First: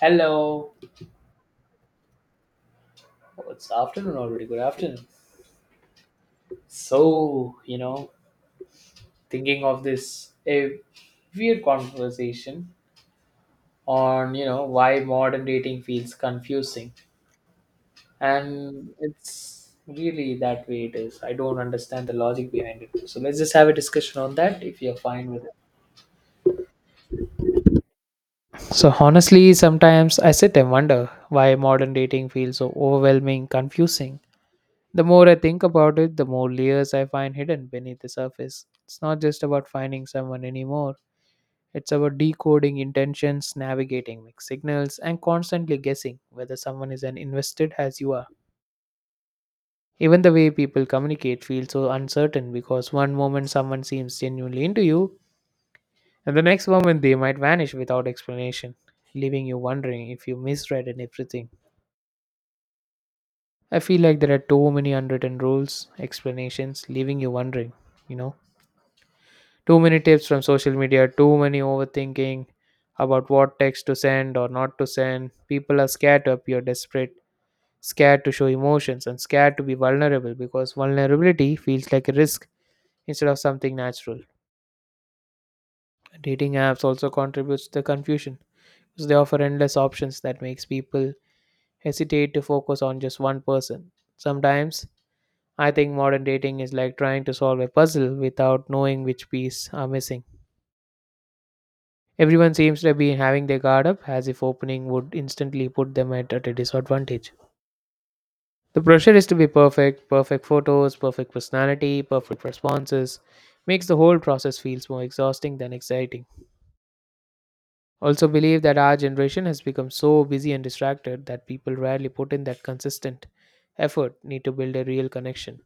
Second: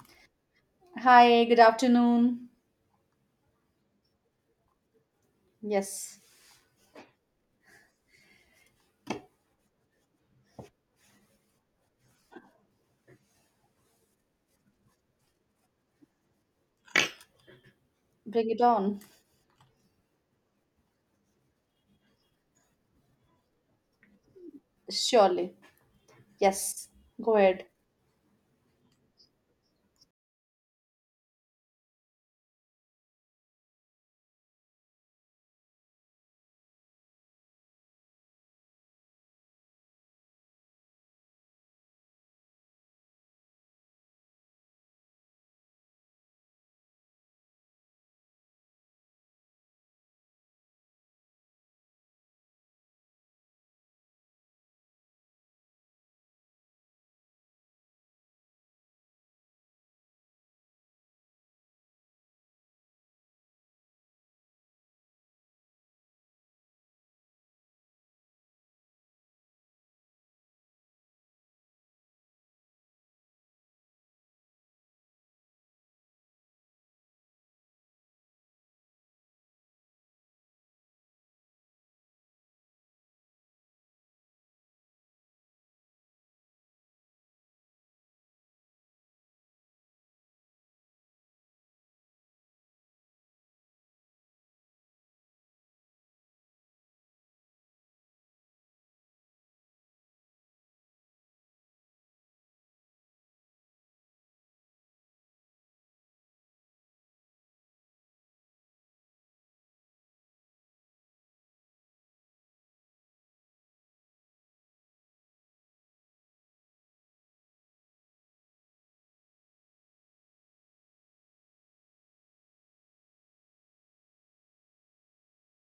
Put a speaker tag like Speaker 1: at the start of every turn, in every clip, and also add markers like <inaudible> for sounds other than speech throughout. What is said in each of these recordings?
Speaker 1: Hello.
Speaker 2: Hi, good afternoon.
Speaker 1: Oh, it's afternoon already. Good afternoon.
Speaker 2: Yes,
Speaker 1: So thinking of this a weird conversation on, why modern dating feels confusing.
Speaker 2: bring it
Speaker 1: And
Speaker 2: on.
Speaker 1: it's really that way it is. I don't understand the logic behind it. So let's just have a discussion on that if you're fine with
Speaker 2: Surely.
Speaker 1: it.
Speaker 2: Yes, go ahead.
Speaker 1: So honestly, sometimes I sit and wonder why modern dating feels so overwhelming, confusing. The more I think about it, the more layers I find hidden beneath the surface. It's not just about finding someone anymore, it's about decoding intentions, navigating mixed signals, and constantly guessing whether someone is as invested as you are. Even the way people communicate feels so uncertain because one moment someone seems genuinely into you, and the next moment they might vanish without explanation, leaving you wondering if you misread and everything. I feel like there are too many unwritten rules, explanations, leaving you wondering, you know. Too many tips from social media, too many overthinking about what text to send or not to send. People are scared to appear desperate, scared to show emotions, and scared to be vulnerable because vulnerability feels like a risk instead of something natural. Dating apps also contributes to the confusion because they offer endless options that makes people hesitate to focus on just one person. Sometimes I think modern dating is like trying to solve a puzzle without knowing which piece are missing. Everyone seems to be having their guard up as if opening would instantly put them at a disadvantage. The pressure is to be perfect, perfect photos, perfect personality, perfect responses, makes the whole process feels more exhausting than exciting. Also believe that our generation has become so busy and distracted that people rarely put in that consistent effort need to build a real connection.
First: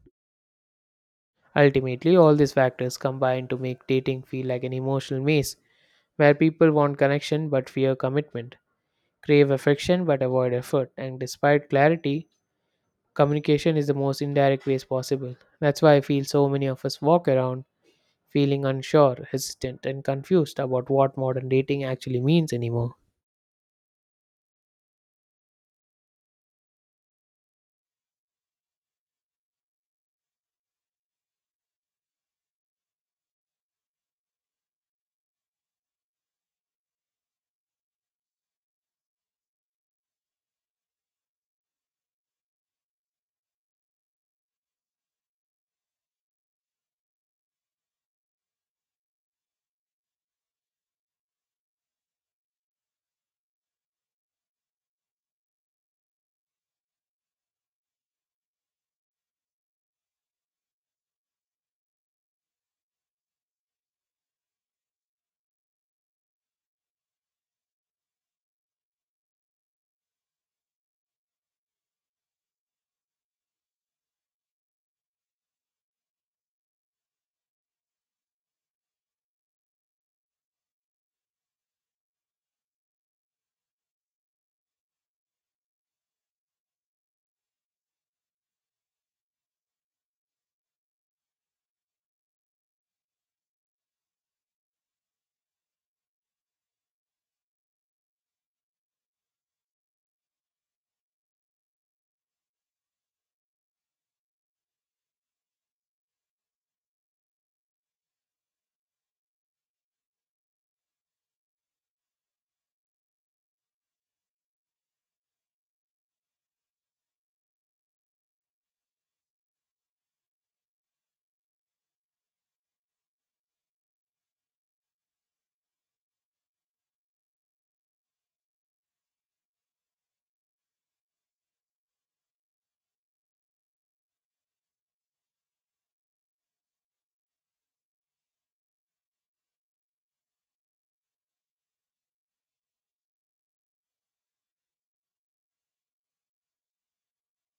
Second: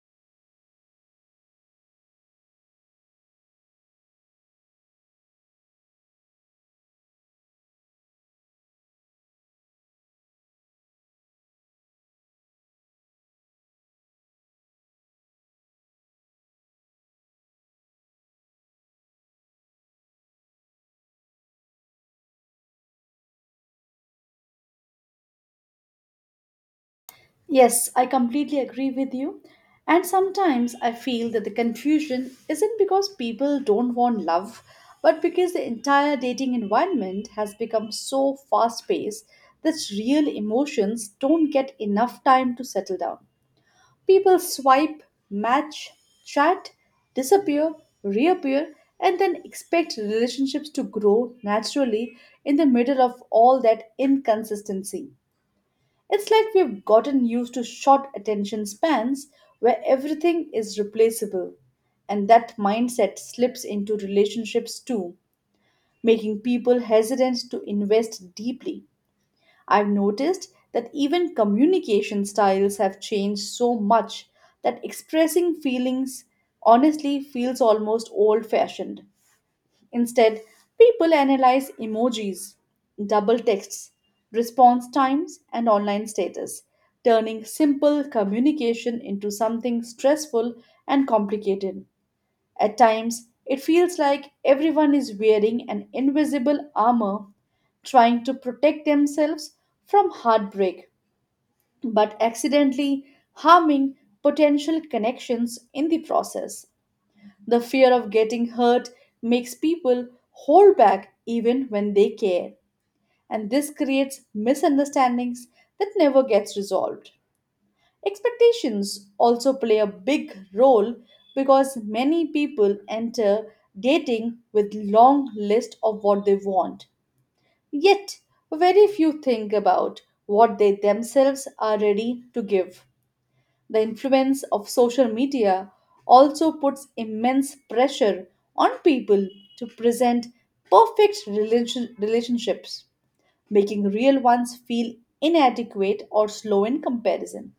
Speaker 1: Ultimately, all these factors combine to make dating feel like an emotional maze where people want connection but fear commitment, crave affection but avoid effort. And despite clarity, communication is the most indirect ways possible. That's why I feel so many of us walk around feeling unsure, hesitant, and confused about what modern dating actually means anymore.
Speaker 2: Yes, I completely agree with you. And sometimes I feel that the confusion isn't because people don't want love, but because the entire dating environment has become so fast paced that real emotions don't get enough time to settle down. People swipe, match, chat, disappear, reappear, and then expect relationships to grow naturally in the middle of all that inconsistency. It's like we've gotten used to short attention spans where everything is replaceable, and that mindset slips into relationships too, making people hesitant to invest deeply. I've noticed that even communication styles have changed so much that expressing feelings honestly feels almost old fashioned. Instead, people analyze emojis, double texts, response times, and online status, turning simple communication into something stressful and complicated. At times, it feels like everyone is wearing an invisible armor trying to protect themselves from heartbreak, but accidentally harming potential connections in the process. The fear of getting hurt makes people hold back even when they care, and this creates misunderstandings that never gets resolved. Expectations also play a big role because many people enter dating with long list of what they want. Yet, very few think about what they themselves are ready to give. The influence of social media also puts immense pressure on people to present perfect relationships, making real ones feel inadequate or slow in comparison.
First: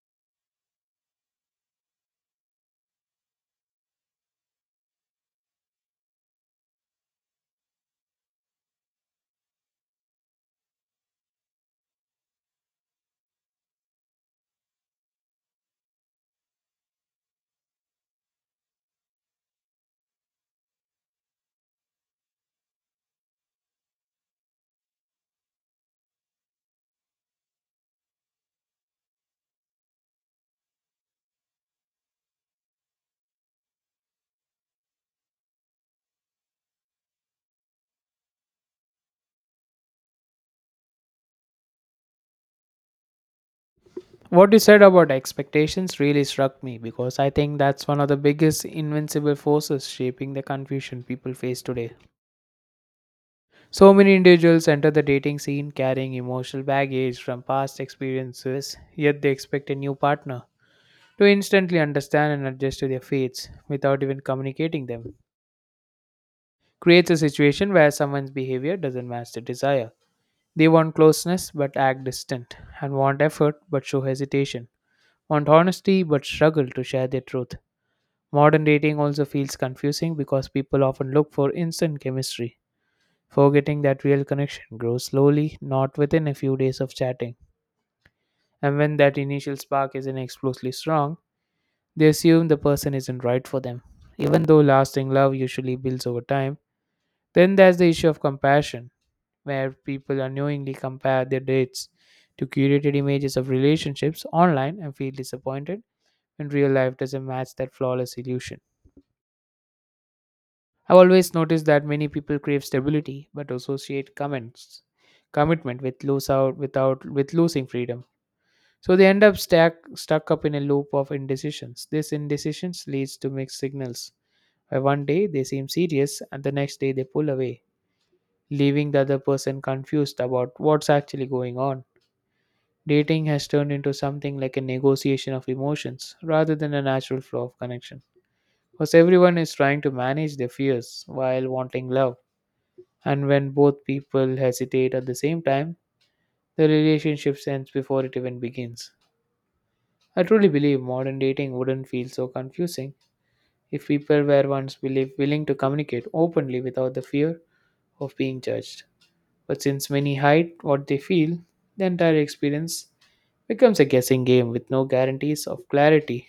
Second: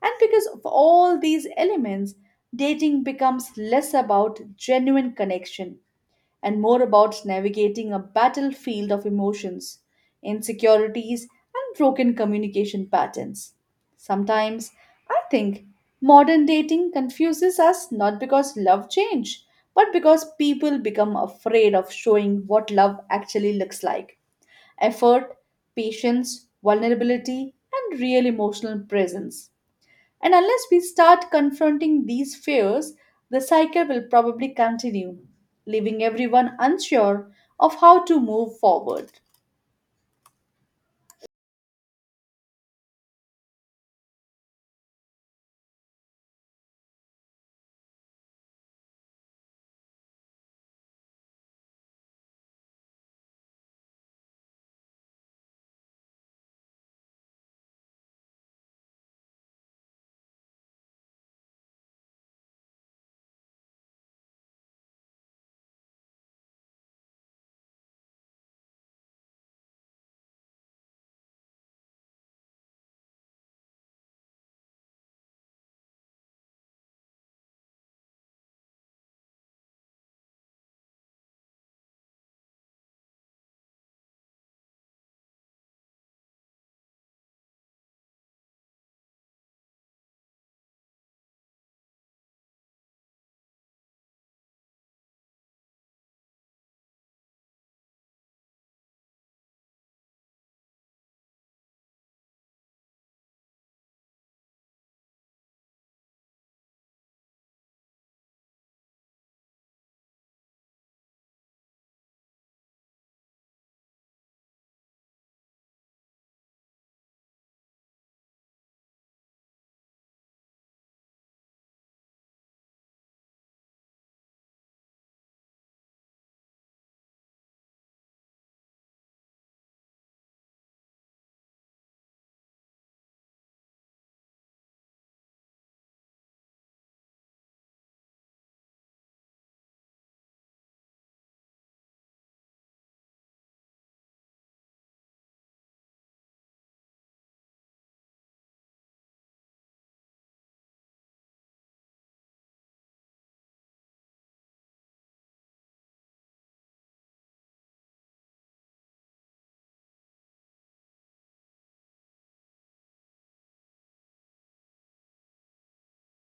Speaker 2: And because of all these elements, dating becomes less about genuine connection and more about navigating a battlefield of emotions, insecurities, and broken communication patterns. Sometimes I think modern dating confuses us not because love change, but because people become afraid of showing what love actually looks like: effort, patience, vulnerability, and real emotional presence. And unless we start confronting these fears, the cycle will probably continue, leaving everyone unsure of how to move forward.
Speaker 1: What you said about expectations really struck me because I think that's one of the biggest invincible forces shaping the confusion people face today. So many individuals enter the dating scene carrying emotional baggage from past experiences, yet they expect a new partner to instantly understand and adjust to their fates without even communicating them creates a situation where someone's behavior doesn't match the desire. They want closeness but act distant, and want effort but show hesitation, want honesty but struggle to share their truth. Modern dating also feels confusing because people often look for instant chemistry, forgetting that real connection grows slowly, not within a few days of chatting. And when that initial spark isn't explosively strong, they assume the person isn't right for them, even though lasting love usually builds over time. Then there's the issue of compassion, where people unknowingly compare their dates to curated images of relationships online and feel disappointed when real life doesn't match that flawless illusion. I've always noticed that many people crave stability but associate comments commitment with lose out without with losing freedom. So they end up stuck up in a loop of indecisions. This indecisions leads to mixed signals. One day they seem serious, and the next day they pull away, leaving the other person confused about what's actually going on. Dating has turned into something like a negotiation of emotions rather than a natural flow of connection. Because everyone is trying to manage their fears while wanting love, and when both people hesitate at the same time, the relationship ends before it even begins. I truly believe modern dating wouldn't feel so confusing if people were once willing to communicate openly without the fear of being judged. But since many hide what they feel, the entire experience becomes a guessing game with no guarantees of clarity.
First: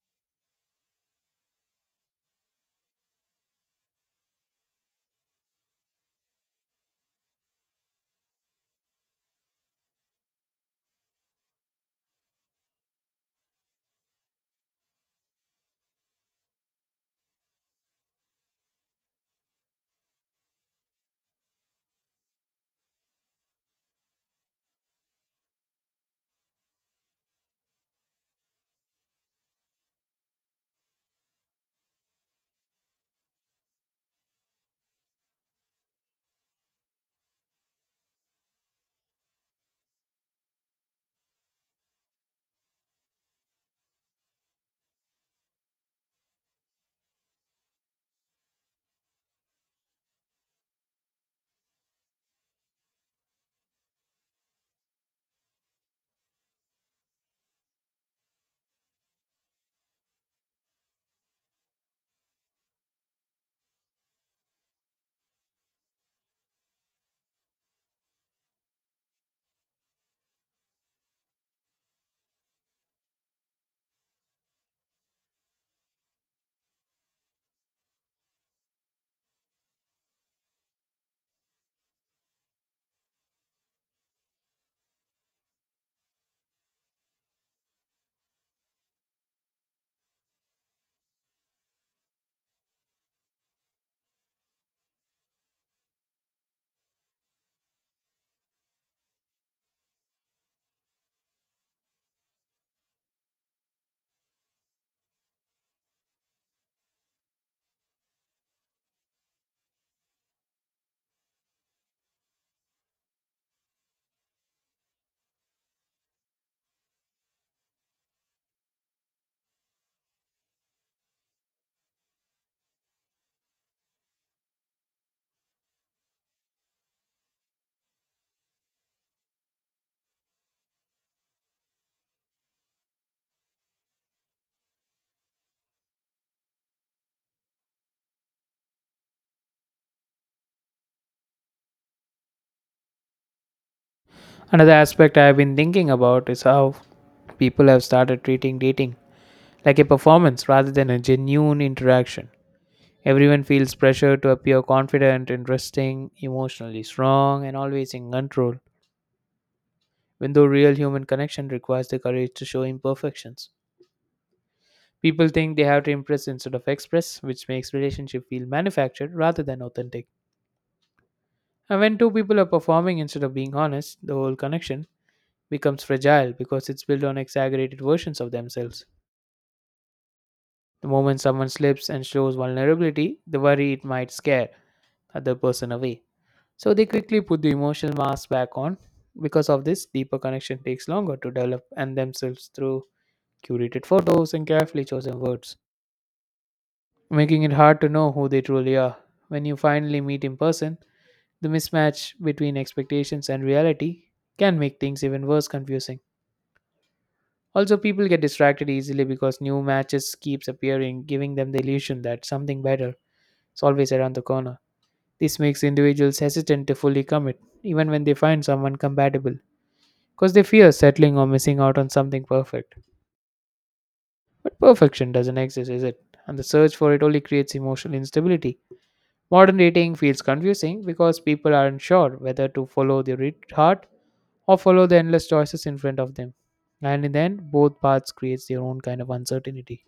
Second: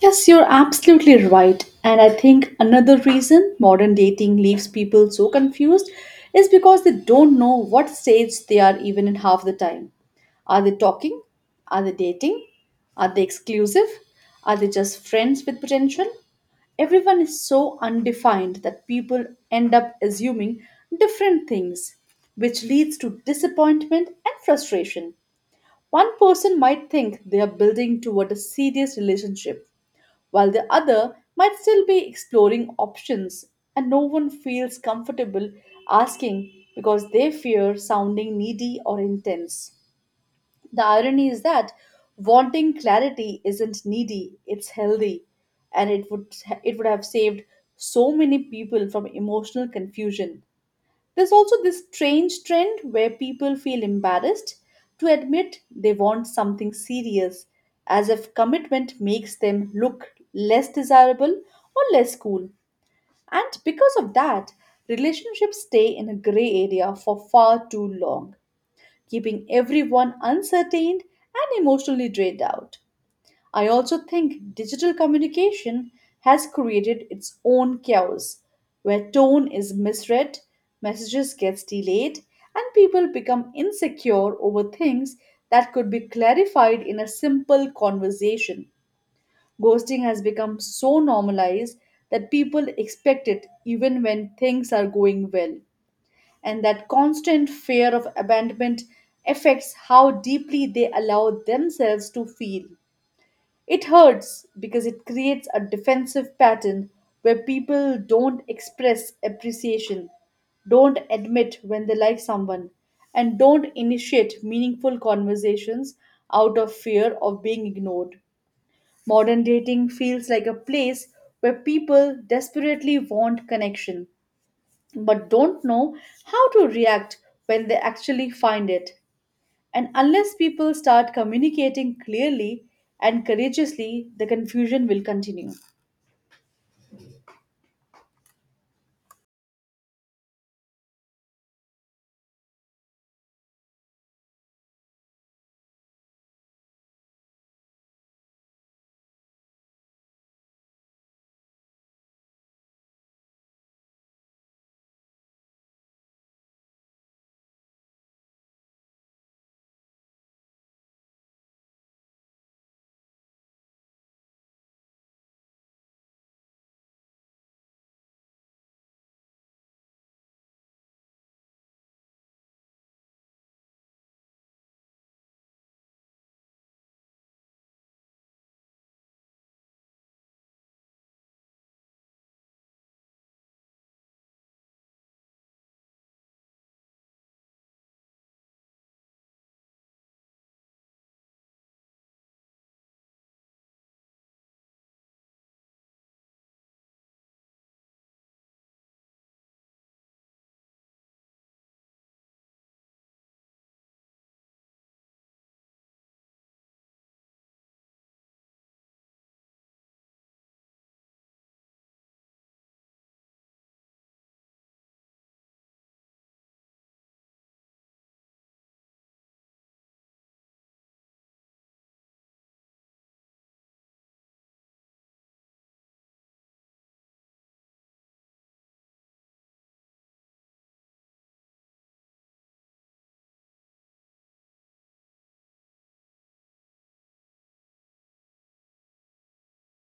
Speaker 2: Yes, you're absolutely right. And I think another reason modern dating leaves people so confused is because they don't know what stage they are even in half the time. Are they talking? Are they dating? Are they exclusive? Are they just friends with potential? Everyone is so undefined that people end up assuming different things, which leads to disappointment and frustration. One person might think they are building toward a serious relationship while the other might still be exploring options, and no one feels comfortable asking because they fear sounding needy or intense. The irony is that wanting clarity isn't needy, it's healthy, and it would have saved so many people from emotional confusion. There's also this strange trend where people feel embarrassed to admit they want something serious, as if commitment makes them look less desirable or less cool. And because of that, relationships stay in a gray area for far too long, keeping everyone uncertain and emotionally drained out. I also think digital communication has created its own chaos, where tone is misread, messages gets delayed, and people become insecure over things that could be clarified in a simple conversation. Ghosting has become so normalized that people expect it even when things are going well, and that constant fear of abandonment affects how deeply they allow themselves to feel. It hurts because it creates a defensive pattern where people don't express appreciation, don't admit when they like someone, and don't initiate meaningful conversations out of fear of being ignored. Modern dating feels like a place where people desperately want connection but don't know how to react when they actually find it. And unless people start communicating clearly and courageously, the confusion will continue.
Speaker 1: Another aspect I have been thinking about is how people have started treating dating like a performance rather than a genuine interaction. Everyone feels pressure to appear confident, interesting, emotionally strong, and always in control, when though real human connection requires the courage to show imperfections. People think they have to impress instead of express, which makes relationship feel manufactured rather than authentic. And when two people are performing instead of being honest, the whole connection becomes fragile because it's built on exaggerated versions of themselves. The moment someone slips and shows vulnerability, the worry it might scare other person away. So they quickly put the emotional mask back on. Because of this, deeper connection takes longer to develop and themselves through curated photos and carefully chosen words, making it hard to know who they truly are. When you finally meet in person, the mismatch between expectations and reality can make things even worse confusing. Also, people get distracted easily because new matches keeps appearing, giving them the illusion that something better is always around the corner. This makes individuals hesitant to fully commit, even when they find someone compatible, because they fear settling or missing out on something perfect. But perfection doesn't exist, is it? And the search for it only creates emotional instability. Modern dating feels confusing because people aren't sure whether to follow their heart or follow the endless choices in front of them. And in the end, both paths creates their own kind of uncertainty.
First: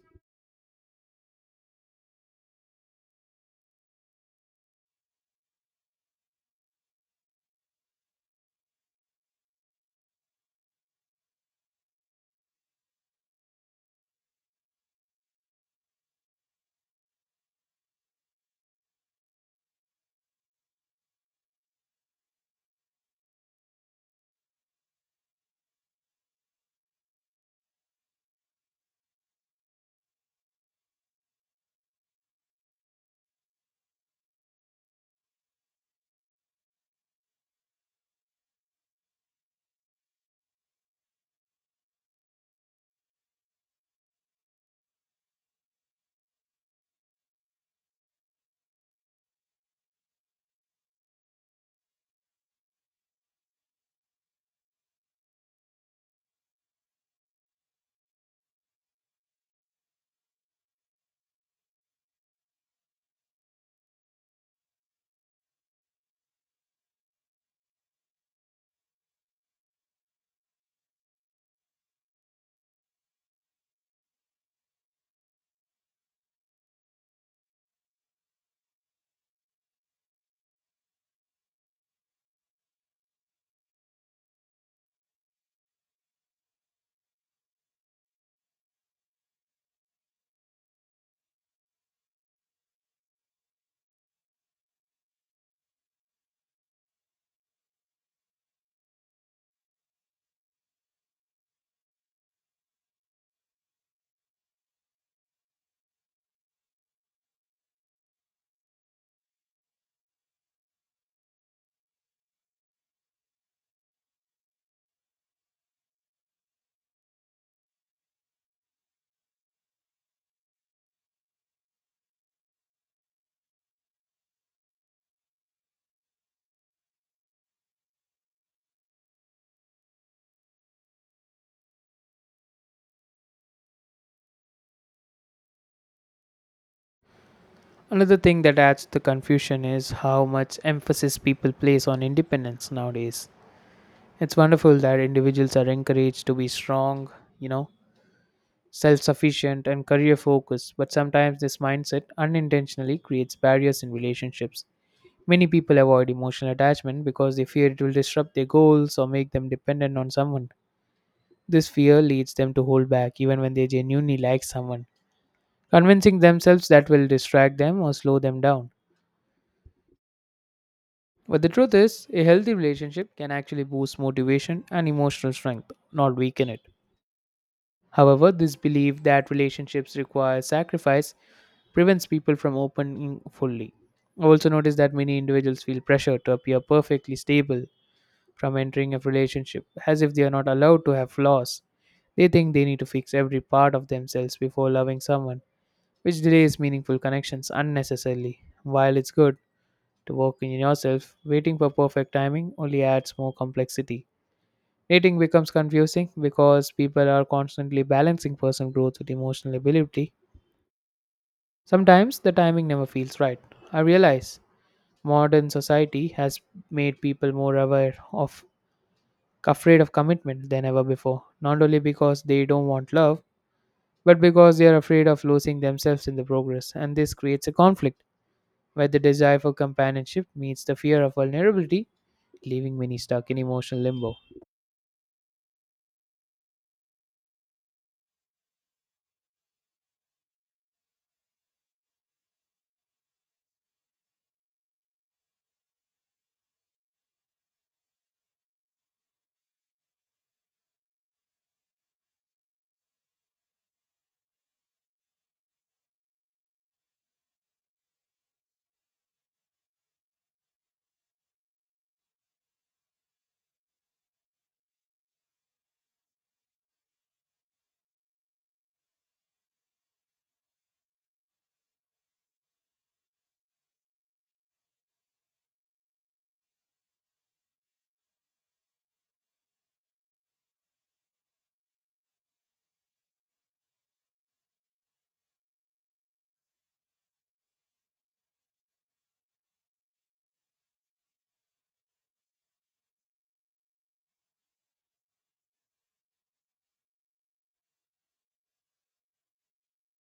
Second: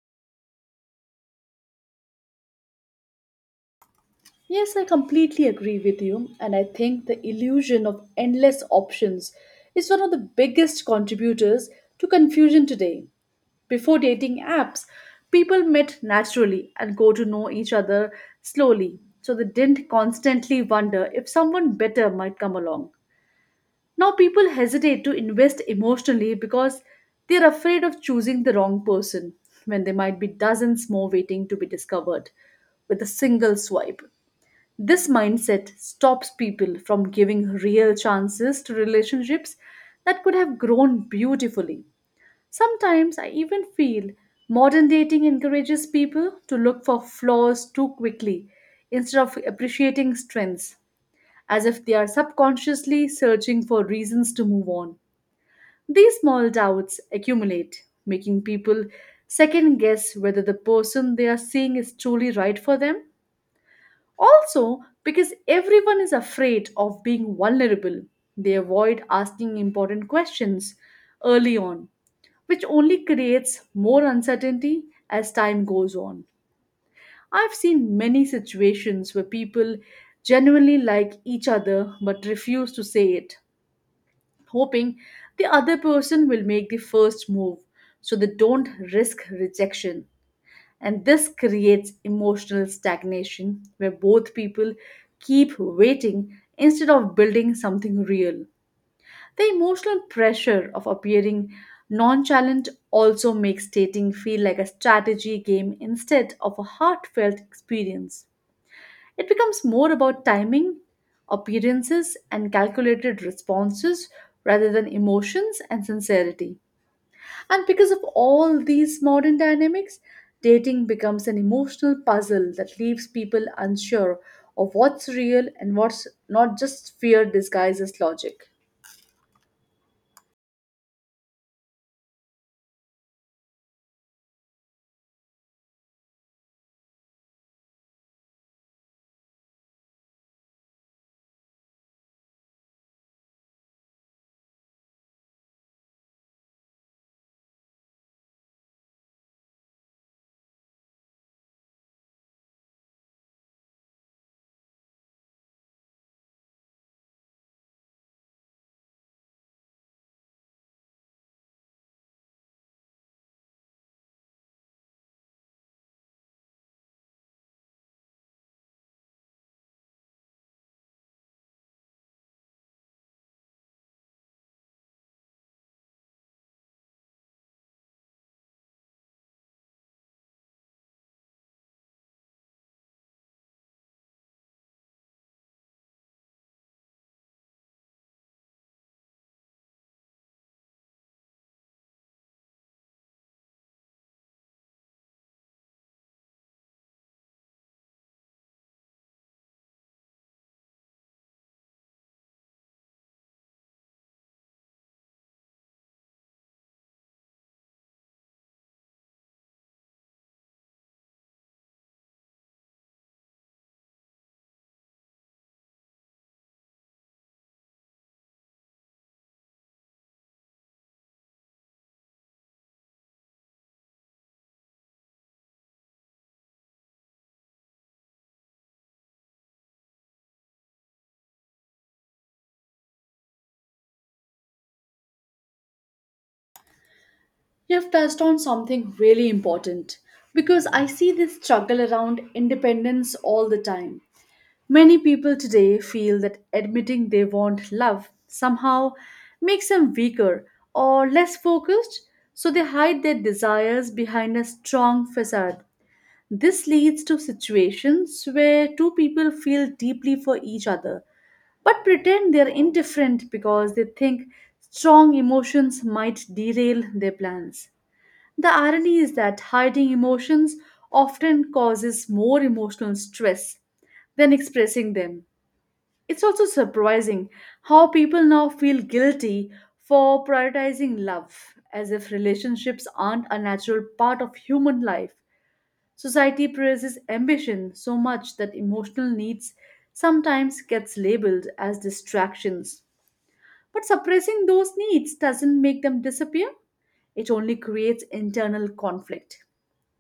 Speaker 2: Yes, I completely agree with you, and I think the illusion of endless options is one of the biggest contributors to confusion today. Before dating apps, people met naturally and got to know each other slowly, so they didn't constantly wonder if someone better might come along. Now, people hesitate to invest emotionally because they're afraid of choosing the wrong person when there might be dozens more waiting to be discovered with a single swipe. This mindset stops people from giving real chances to relationships that could have grown beautifully. Sometimes I even feel modern dating encourages people to look for flaws too quickly instead of appreciating strengths, as if they are subconsciously searching for reasons to move on. These small doubts accumulate, making people second guess whether the person they are seeing is truly right for them. Also, because everyone is afraid of being vulnerable, they avoid asking important questions early on, which only creates more uncertainty as time goes on. I've seen many situations where people genuinely like each other but refuse to say it, hoping the other person will make the first move so they don't risk rejection. And this creates emotional stagnation where both people keep waiting instead of building something real. The emotional pressure of appearing nonchalant also makes dating feel like a strategy game instead of a heartfelt experience. It becomes more about timing, appearances, and calculated responses rather than emotions and sincerity. And because of all these modern dynamics, dating becomes an emotional puzzle that leaves people unsure of what's real and what's not, just fear disguised as logic.
Speaker 1: Another thing that adds to the confusion is how much emphasis people place on independence nowadays. It's wonderful that individuals are encouraged to be strong, you know, self sufficient, and career focused, but sometimes this mindset unintentionally creates barriers in relationships. Many people avoid emotional attachment because they fear it will disrupt their goals or make them dependent on someone. This fear leads them to hold back even when they genuinely like someone, convincing themselves that will distract them or slow them down. But the truth is, a healthy relationship can actually boost motivation and emotional strength, not weaken it. However, this belief that relationships require sacrifice prevents people from opening fully. I also noticed that many individuals feel pressure to appear perfectly stable from entering a relationship, as if they are not allowed to have flaws. They think they need to fix every part of themselves before loving someone, which delays meaningful connections unnecessarily. While it's good to working in yourself, waiting for perfect timing only adds more complexity. Dating becomes confusing because people are constantly balancing personal growth with emotional ability. Sometimes the timing never feels right. I realize modern society has made people more aware of afraid of commitment than ever before, not only because they don't want love, but because they are afraid of losing themselves in the progress, and this creates a conflict where the desire for companionship meets the fear of vulnerability leaving many stuck in emotional limbo.
Speaker 2: You've touched on something really important because I see this struggle around independence all the time. Many people today feel that admitting they want love somehow makes them weaker or less focused, so they hide their desires behind a strong facade. This leads to situations where two people feel deeply for each other but pretend they are indifferent because they think strong emotions might derail their plans. The irony is that hiding emotions often causes more emotional stress than expressing them. It's also surprising how people now feel guilty for prioritizing love, as if relationships aren't a natural part of human life. Society praises ambition so much that emotional needs sometimes gets labeled as distractions. But suppressing those needs doesn't make them disappear. It only creates internal conflict.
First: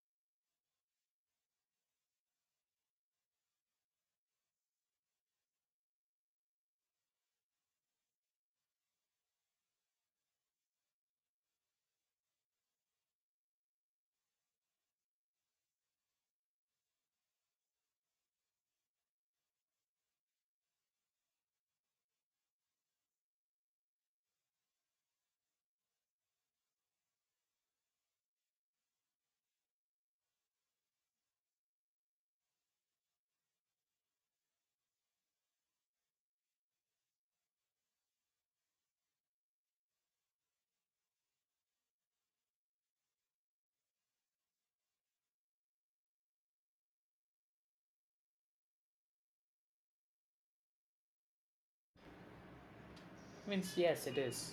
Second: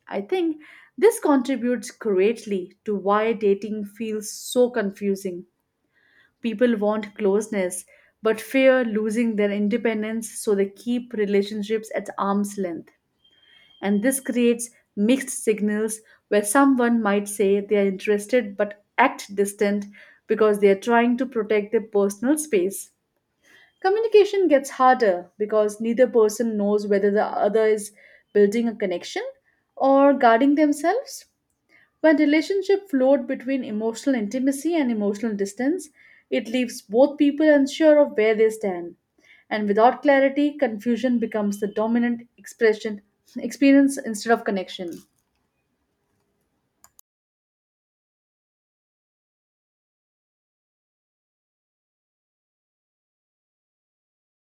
Speaker 2: I think this contributes greatly to why dating feels so confusing. People want closeness but fear losing their independence, so they keep relationships at arm's length. And this creates mixed signals where someone might say they are interested but act distant because they are trying to protect their personal space. Communication gets harder because neither person knows whether the other is building a connection or guarding themselves. When relationship float between emotional intimacy and emotional distance, it leaves both people unsure of where they stand. And without clarity, confusion becomes the dominant expression experience instead of connection.
Speaker 1: Means, yes, it is.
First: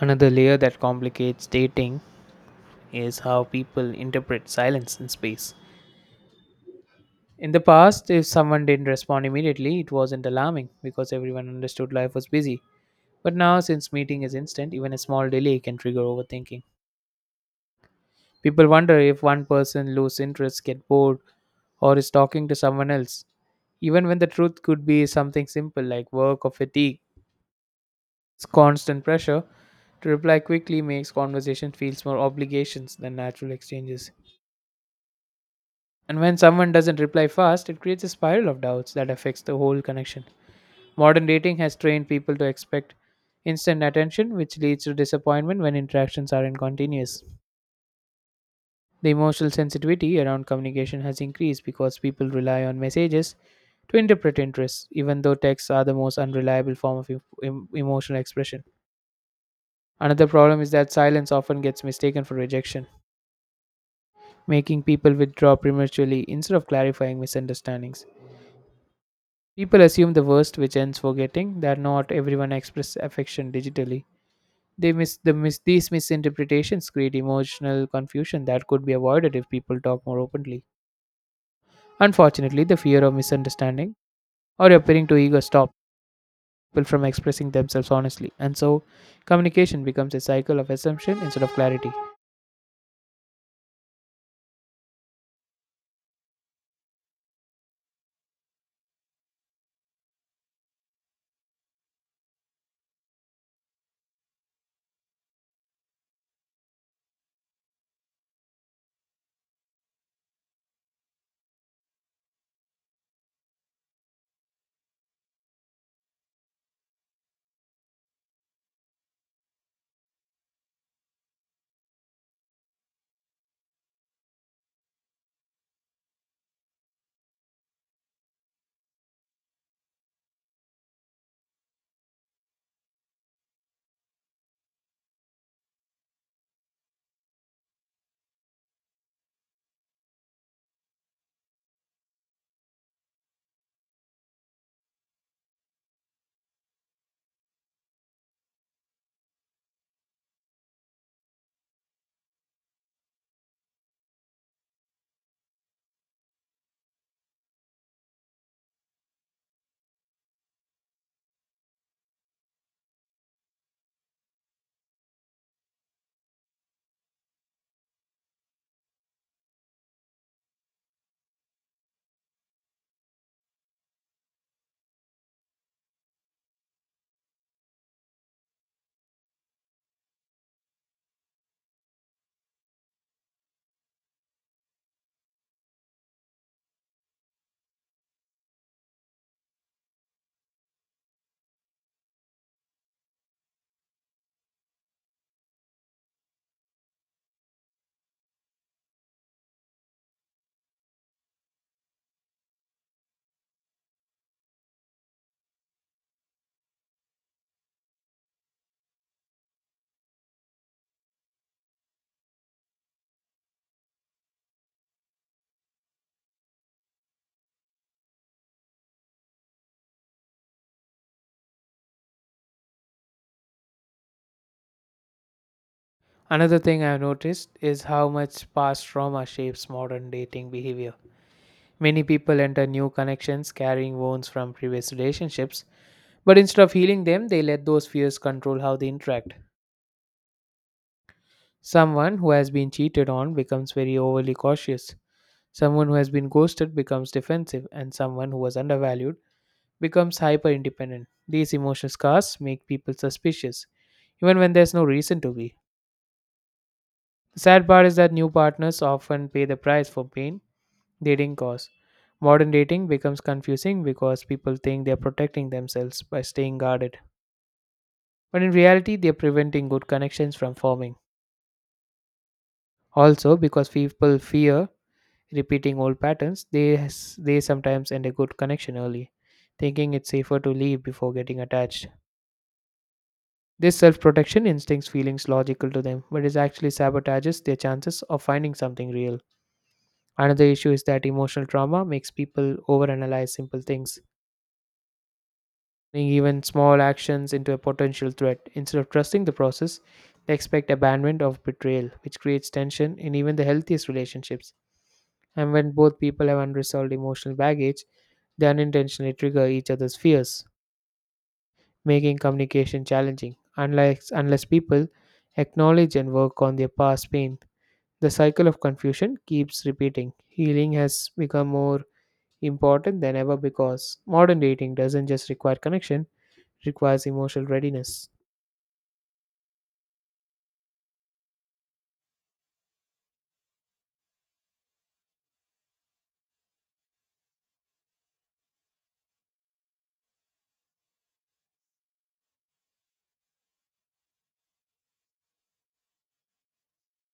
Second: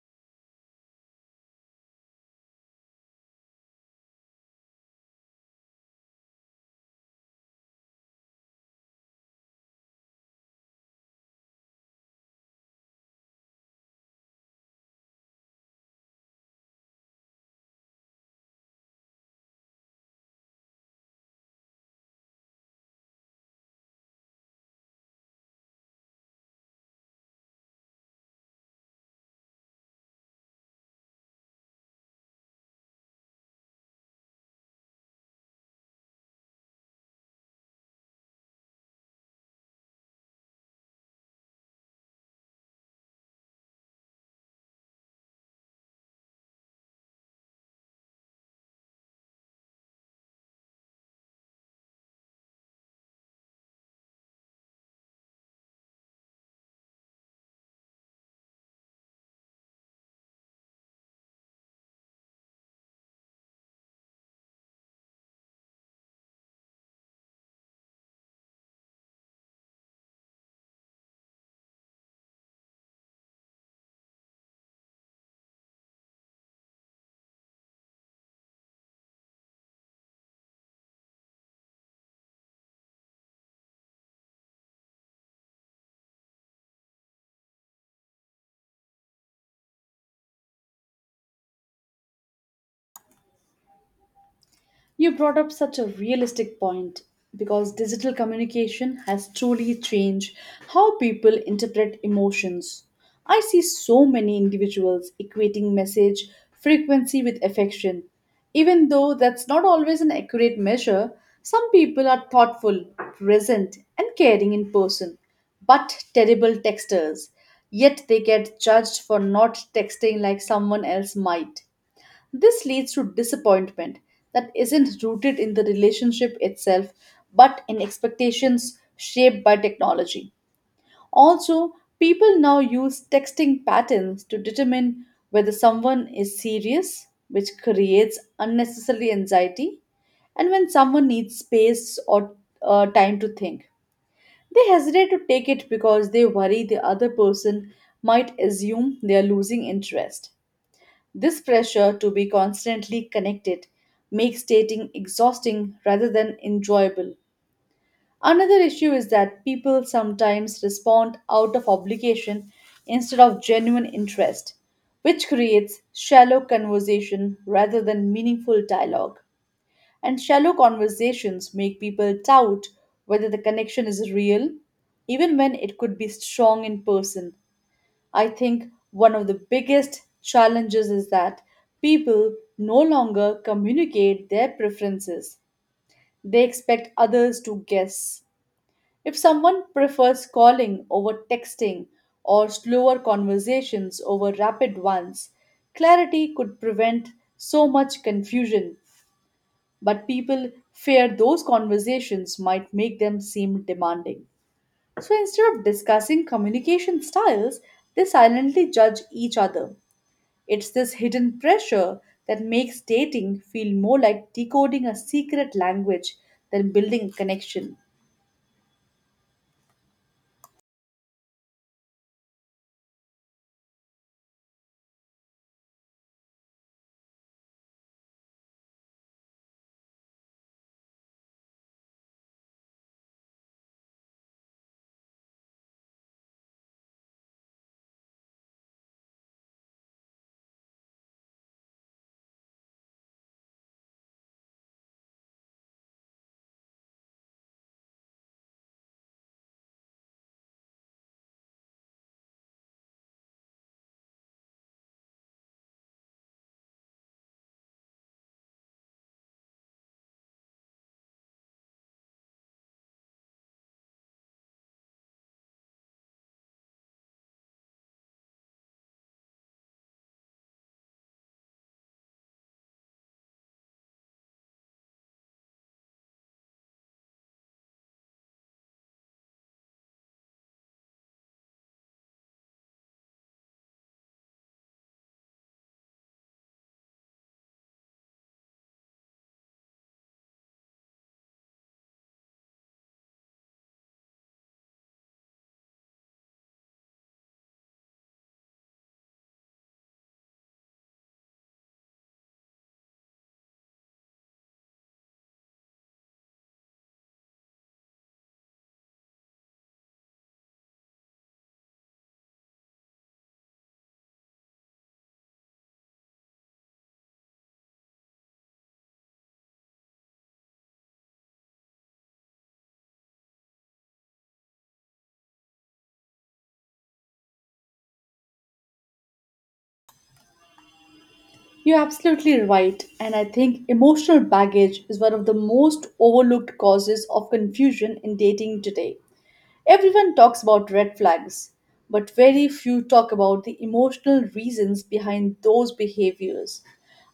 Speaker 1: Another layer that complicates dating is how people interpret silence in space. In the past, if someone didn't respond immediately, it wasn't alarming because everyone understood life was busy. But now, since meeting is instant, even a small delay can trigger overthinking. People wonder if one person loses interest, get bored, or is talking to someone else, even when the truth could be something simple like work or fatigue. This constant pressure to reply quickly makes conversation feels more obligations than natural exchanges. And when someone doesn't reply fast, it creates a spiral of doubts that affects the whole connection. Modern dating has trained people to expect instant attention, which leads to disappointment when interactions aren't continuous. The emotional sensitivity around communication has increased because people rely on messages to interpret interests, even though texts are the most unreliable form of emotional expression. Another problem is that silence often gets mistaken for rejection, making people withdraw prematurely instead of clarifying misunderstandings. People assume the worst, which ends forgetting that not everyone expresses affection digitally. They miss these misinterpretations create emotional confusion that could be avoided if people talk more openly. Unfortunately, the fear of misunderstanding or appearing too eager stops people from expressing themselves honestly, and so communication becomes a cycle of assumption instead of clarity.
Speaker 2: You brought up such a realistic point because digital communication has truly changed how people interpret emotions. I see so many individuals equating message frequency with affection. Even though that's not always an accurate measure, some people are thoughtful, present, and caring in person, but terrible texters. Yet they get judged for not texting like someone else might. This leads to disappointment that isn't rooted in the relationship itself, but in expectations shaped by technology. Also, people now use texting patterns to determine whether someone is serious, which creates unnecessary anxiety, and when someone needs space or time to think. They hesitate to take it because they worry the other person might assume they are losing interest. This pressure to be constantly connected makes dating exhausting rather than enjoyable. Another issue is that people sometimes respond out of obligation instead of genuine interest, which creates shallow conversation rather than meaningful dialogue. And shallow conversations make people doubt whether the connection is real, even when it could be strong in person. I think one of the biggest challenges is that people no longer communicate their preferences. They expect others to guess. If someone prefers calling over texting or slower conversations over rapid ones, clarity could prevent so much confusion. But people fear those conversations might make them seem demanding. So instead of discussing communication styles, they silently judge each other. It's this hidden pressure that makes dating feel more like decoding a secret language than building a connection.
Speaker 1: Another thing I've noticed is how much past trauma shapes modern dating behavior. Many people enter new connections carrying wounds from previous relationships, but instead of healing them, they let those fears control how they interact. Someone who has been cheated on becomes very overly cautious. Someone who has been ghosted becomes defensive, and someone who was undervalued becomes hyper independent. These emotional scars make people suspicious, even when there's no reason to be. The sad part is that new partners often pay the price for pain Dating cause. Modern dating becomes confusing because people think they're protecting themselves by staying guarded. But in reality, they're preventing good connections from forming. Also, because people fear repeating old patterns, they sometimes end a good connection early, thinking it's safer to leave before getting attached. This self protection instinct feelings logical to them, but it actually sabotages their chances of finding something real. Another issue is that emotional trauma makes people overanalyze simple things turning even small actions into a potential threat. Instead of trusting the process, they expect abandonment or betrayal, which creates tension in even the healthiest relationships. And when both people have unresolved emotional baggage, they unintentionally trigger each other's fears, making communication challenging. Unless people acknowledge and work on their past pain, the cycle of confusion keeps repeating. Healing has become more important than ever because modern dating doesn't just require connection, it requires emotional readiness.
Speaker 2: You're absolutely right, and I think emotional baggage is one of the most overlooked causes of confusion in dating today. Everyone talks about red flags, but very few talk about the emotional reasons behind those behaviors.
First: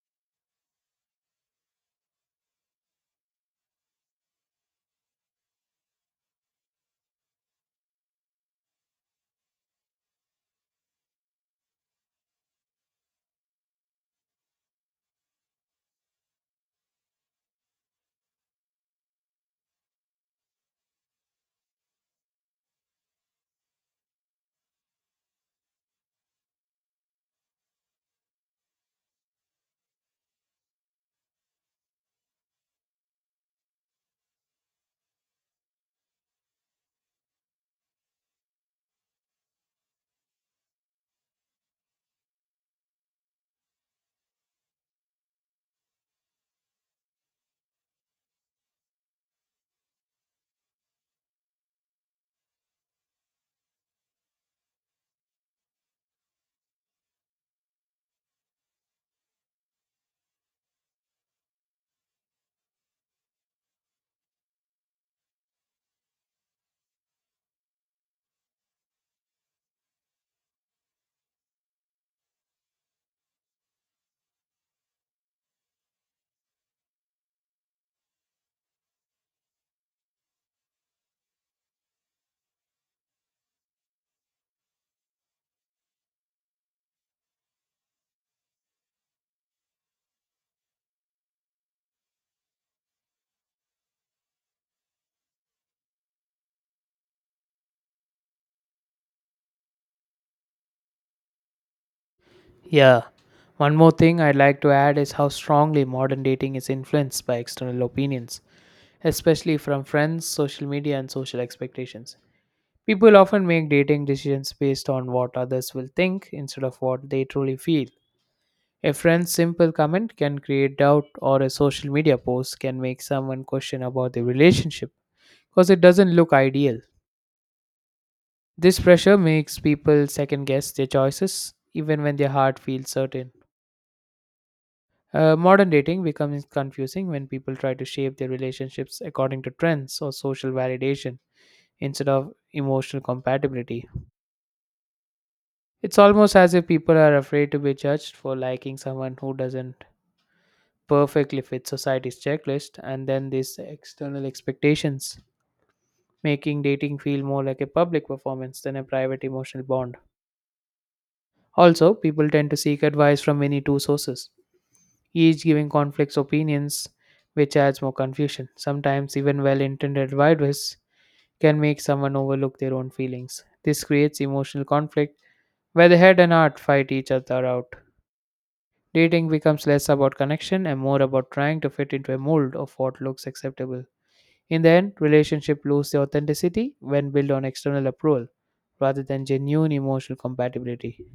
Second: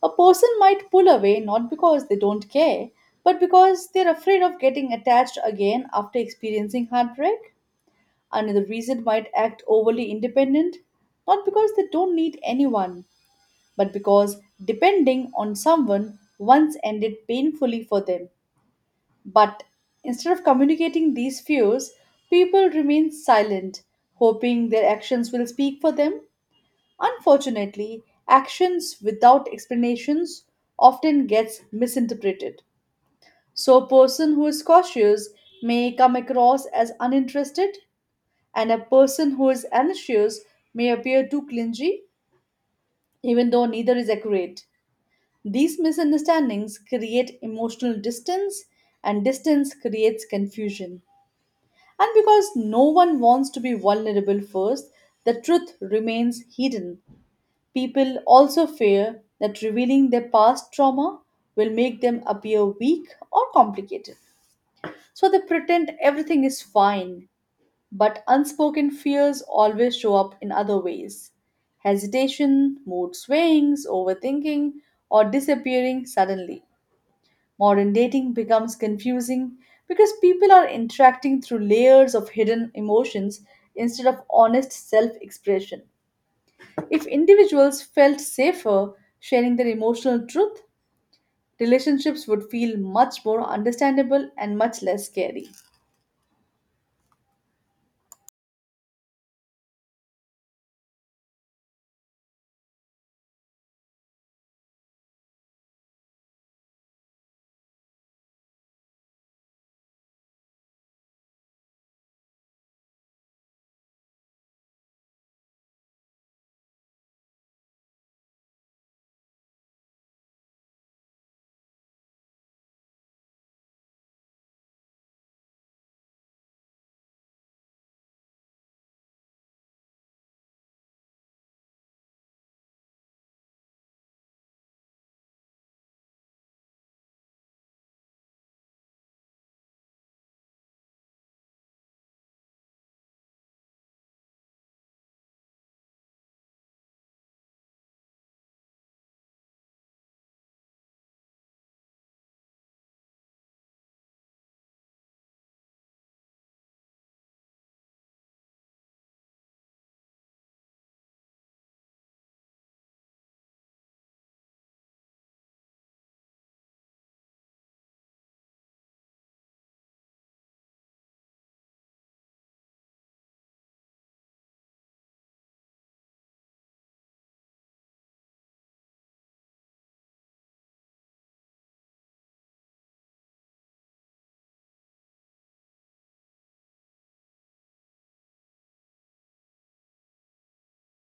Speaker 2: A person might pull away not because they don't care, but because they're afraid of getting attached again after experiencing heartbreak. Another reason might act overly independent, not because they don't need anyone, but because depending on someone once ended painfully for them. But instead of communicating these fears, people remain silent, hoping their actions will speak for them. Unfortunately, actions without explanations often gets misinterpreted. So a person who is cautious may come across as uninterested, and a person who is anxious may appear too clingy, even though neither is accurate. These misunderstandings create emotional distance, and distance creates confusion. And because no one wants to be vulnerable first, the truth remains hidden. People also fear that revealing their past trauma will make them appear weak or complicated. So they pretend everything is fine, but unspoken fears always show up in other ways: hesitation, mood swings, overthinking, or disappearing suddenly. Modern dating becomes confusing because people are interacting through layers of hidden emotions instead of honest self expression. If individuals felt safer sharing their emotional truth, relationships would feel much more understandable and much less scary.
Speaker 1: Yeah. One more thing I'd like to add is how strongly modern dating is influenced by external opinions, especially from friends, social media, and social expectations. People often make dating decisions based on what others will think instead of what they truly feel. A friend's simple comment can create doubt, or a social media post can make someone question about the relationship because it doesn't look ideal. This pressure makes people second guess their choices even when their heart feels certain. Modern dating becomes confusing when people try to shape their relationships according to trends or social validation instead of emotional compatibility. It's almost as if people are afraid to be judged for liking someone who doesn't perfectly fit society's checklist, and then these external expectations, making dating feel more like a public performance than a private emotional bond. Also, people tend to seek advice from many two sources each giving conflicts opinions, which adds more confusion. Sometimes, even well intended advice can make someone overlook their own feelings. This creates emotional conflict where the head and heart fight each other out. Dating becomes less about connection and more about trying to fit into a mold of what looks acceptable. In the end, relationship lose their authenticity when built on external approval rather than genuine emotional compatibility.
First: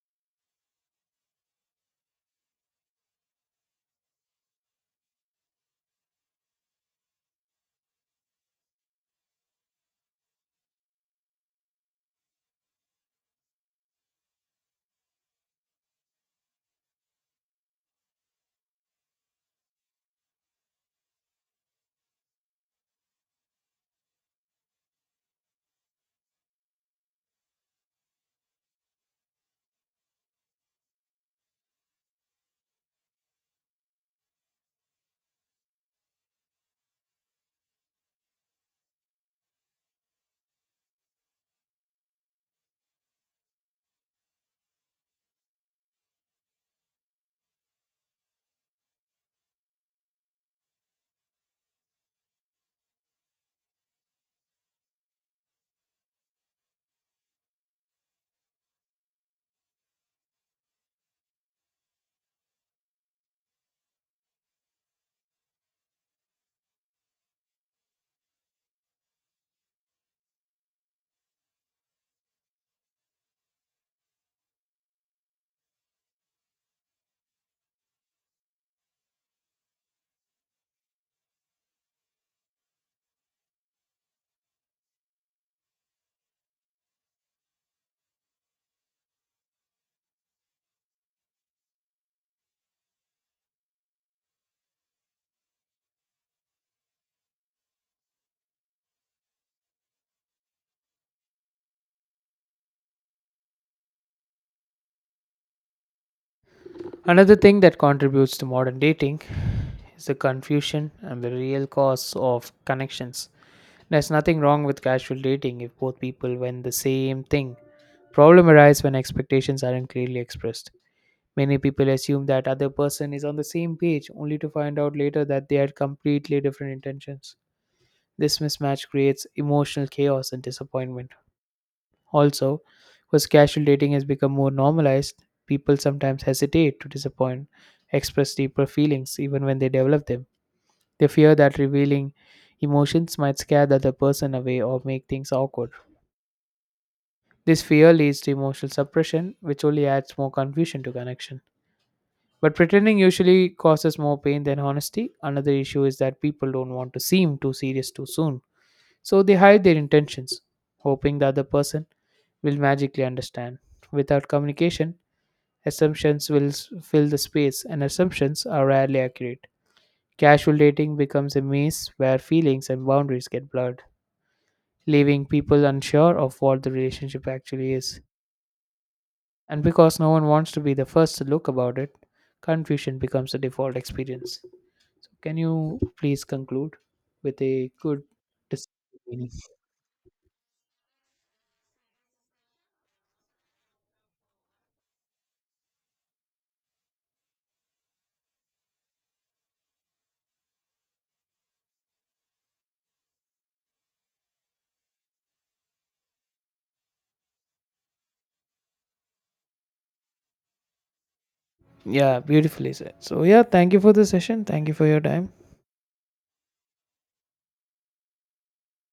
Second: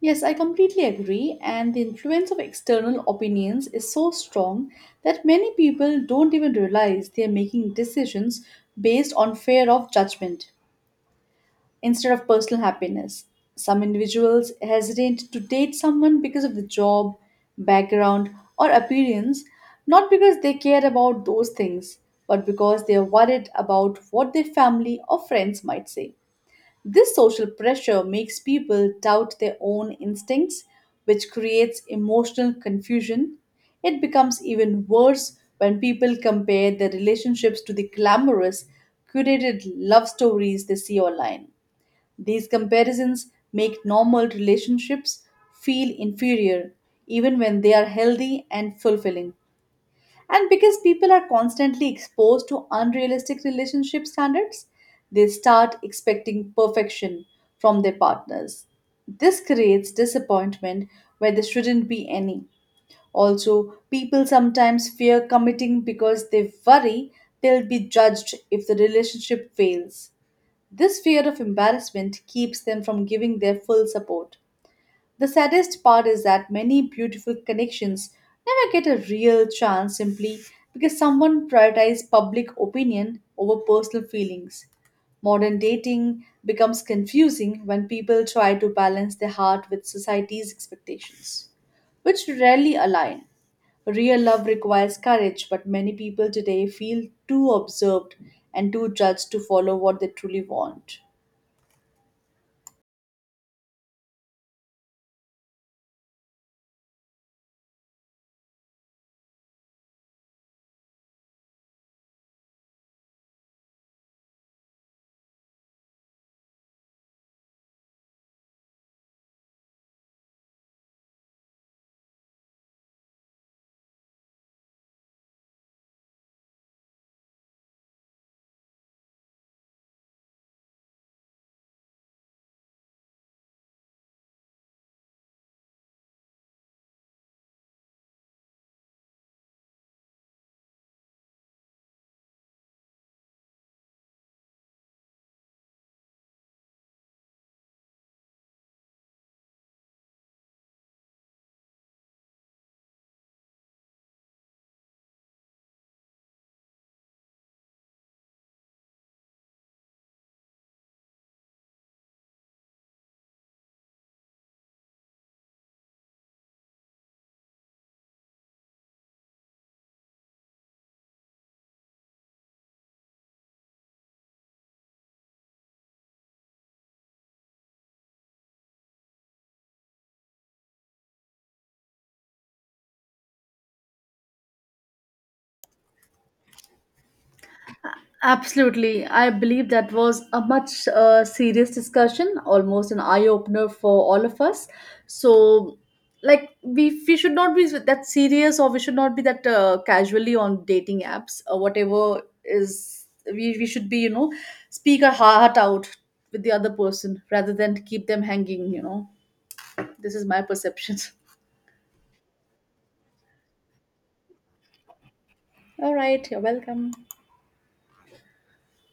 Speaker 2: Yes, I completely agree, and the influence of external opinions is so strong that many people don't even realize they are making decisions based on fear of judgment instead of personal happiness. Some individuals hesitate to date someone because of the job, background, or appearance, not because they care about those things, but because they are worried about what their family or friends might say. This social pressure makes people doubt their own instincts, which creates emotional confusion. It becomes even worse when people compare their relationships to the glamorous, curated love stories they see online. These comparisons make normal relationships feel inferior, even when they are healthy and fulfilling. And because people are constantly exposed to unrealistic relationship standards, they start expecting perfection from their partners. This creates disappointment where there shouldn't be any. Also, people sometimes fear committing because they worry they'll be judged if the relationship fails. This fear of embarrassment keeps them from giving their full support. The saddest part is that many beautiful connections never get a real chance simply because someone prioritizes public opinion over personal feelings. Modern dating becomes confusing when people try to balance their heart with society's expectations, which rarely align. Real love requires courage, but many people today feel too observed and too judged to follow what they truly want.
Speaker 1: Another thing that contributes to modern dating is the confusion and the real cause of connections. There's nothing wrong with casual dating if both people want the same thing. Problem arises when expectations aren't clearly expressed. Many people assume that other person is on the same page only to find out later that they had completely different intentions. This mismatch creates emotional chaos and disappointment. Also, because casual dating has become more normalized, people sometimes hesitate to disappoint, express deeper feelings even when they develop them. They fear that revealing emotions might scare the other person away or make things awkward. This fear leads to emotional suppression, which only adds more confusion to connection. But pretending usually causes more pain than honesty. Another issue is that people don't want to seem too serious too soon, so they hide their intentions, hoping the other person will magically understand. Without communication, assumptions fill the space, and assumptions are rarely accurate. Casual dating becomes a maze where feelings and boundaries get blurred, leaving people unsure of what the relationship actually is. And because no one wants to be the first to look about it, confusion becomes the default experience. So can you please conclude with a good dis-
Speaker 2: Absolutely.
Speaker 1: meaning?
Speaker 2: I believe that was a much serious discussion, almost an eye opener for all of us. So, like, we should not be that serious, or we should not be that casually on dating apps or whatever is, we should be, you know, speak our heart out with the other person rather than keep them hanging, you know. This is my perception.
Speaker 1: Yeah, beautifully said. So, yeah, thank you for the session. Thank you for your time.
Speaker 2: <laughs> All right. You're welcome.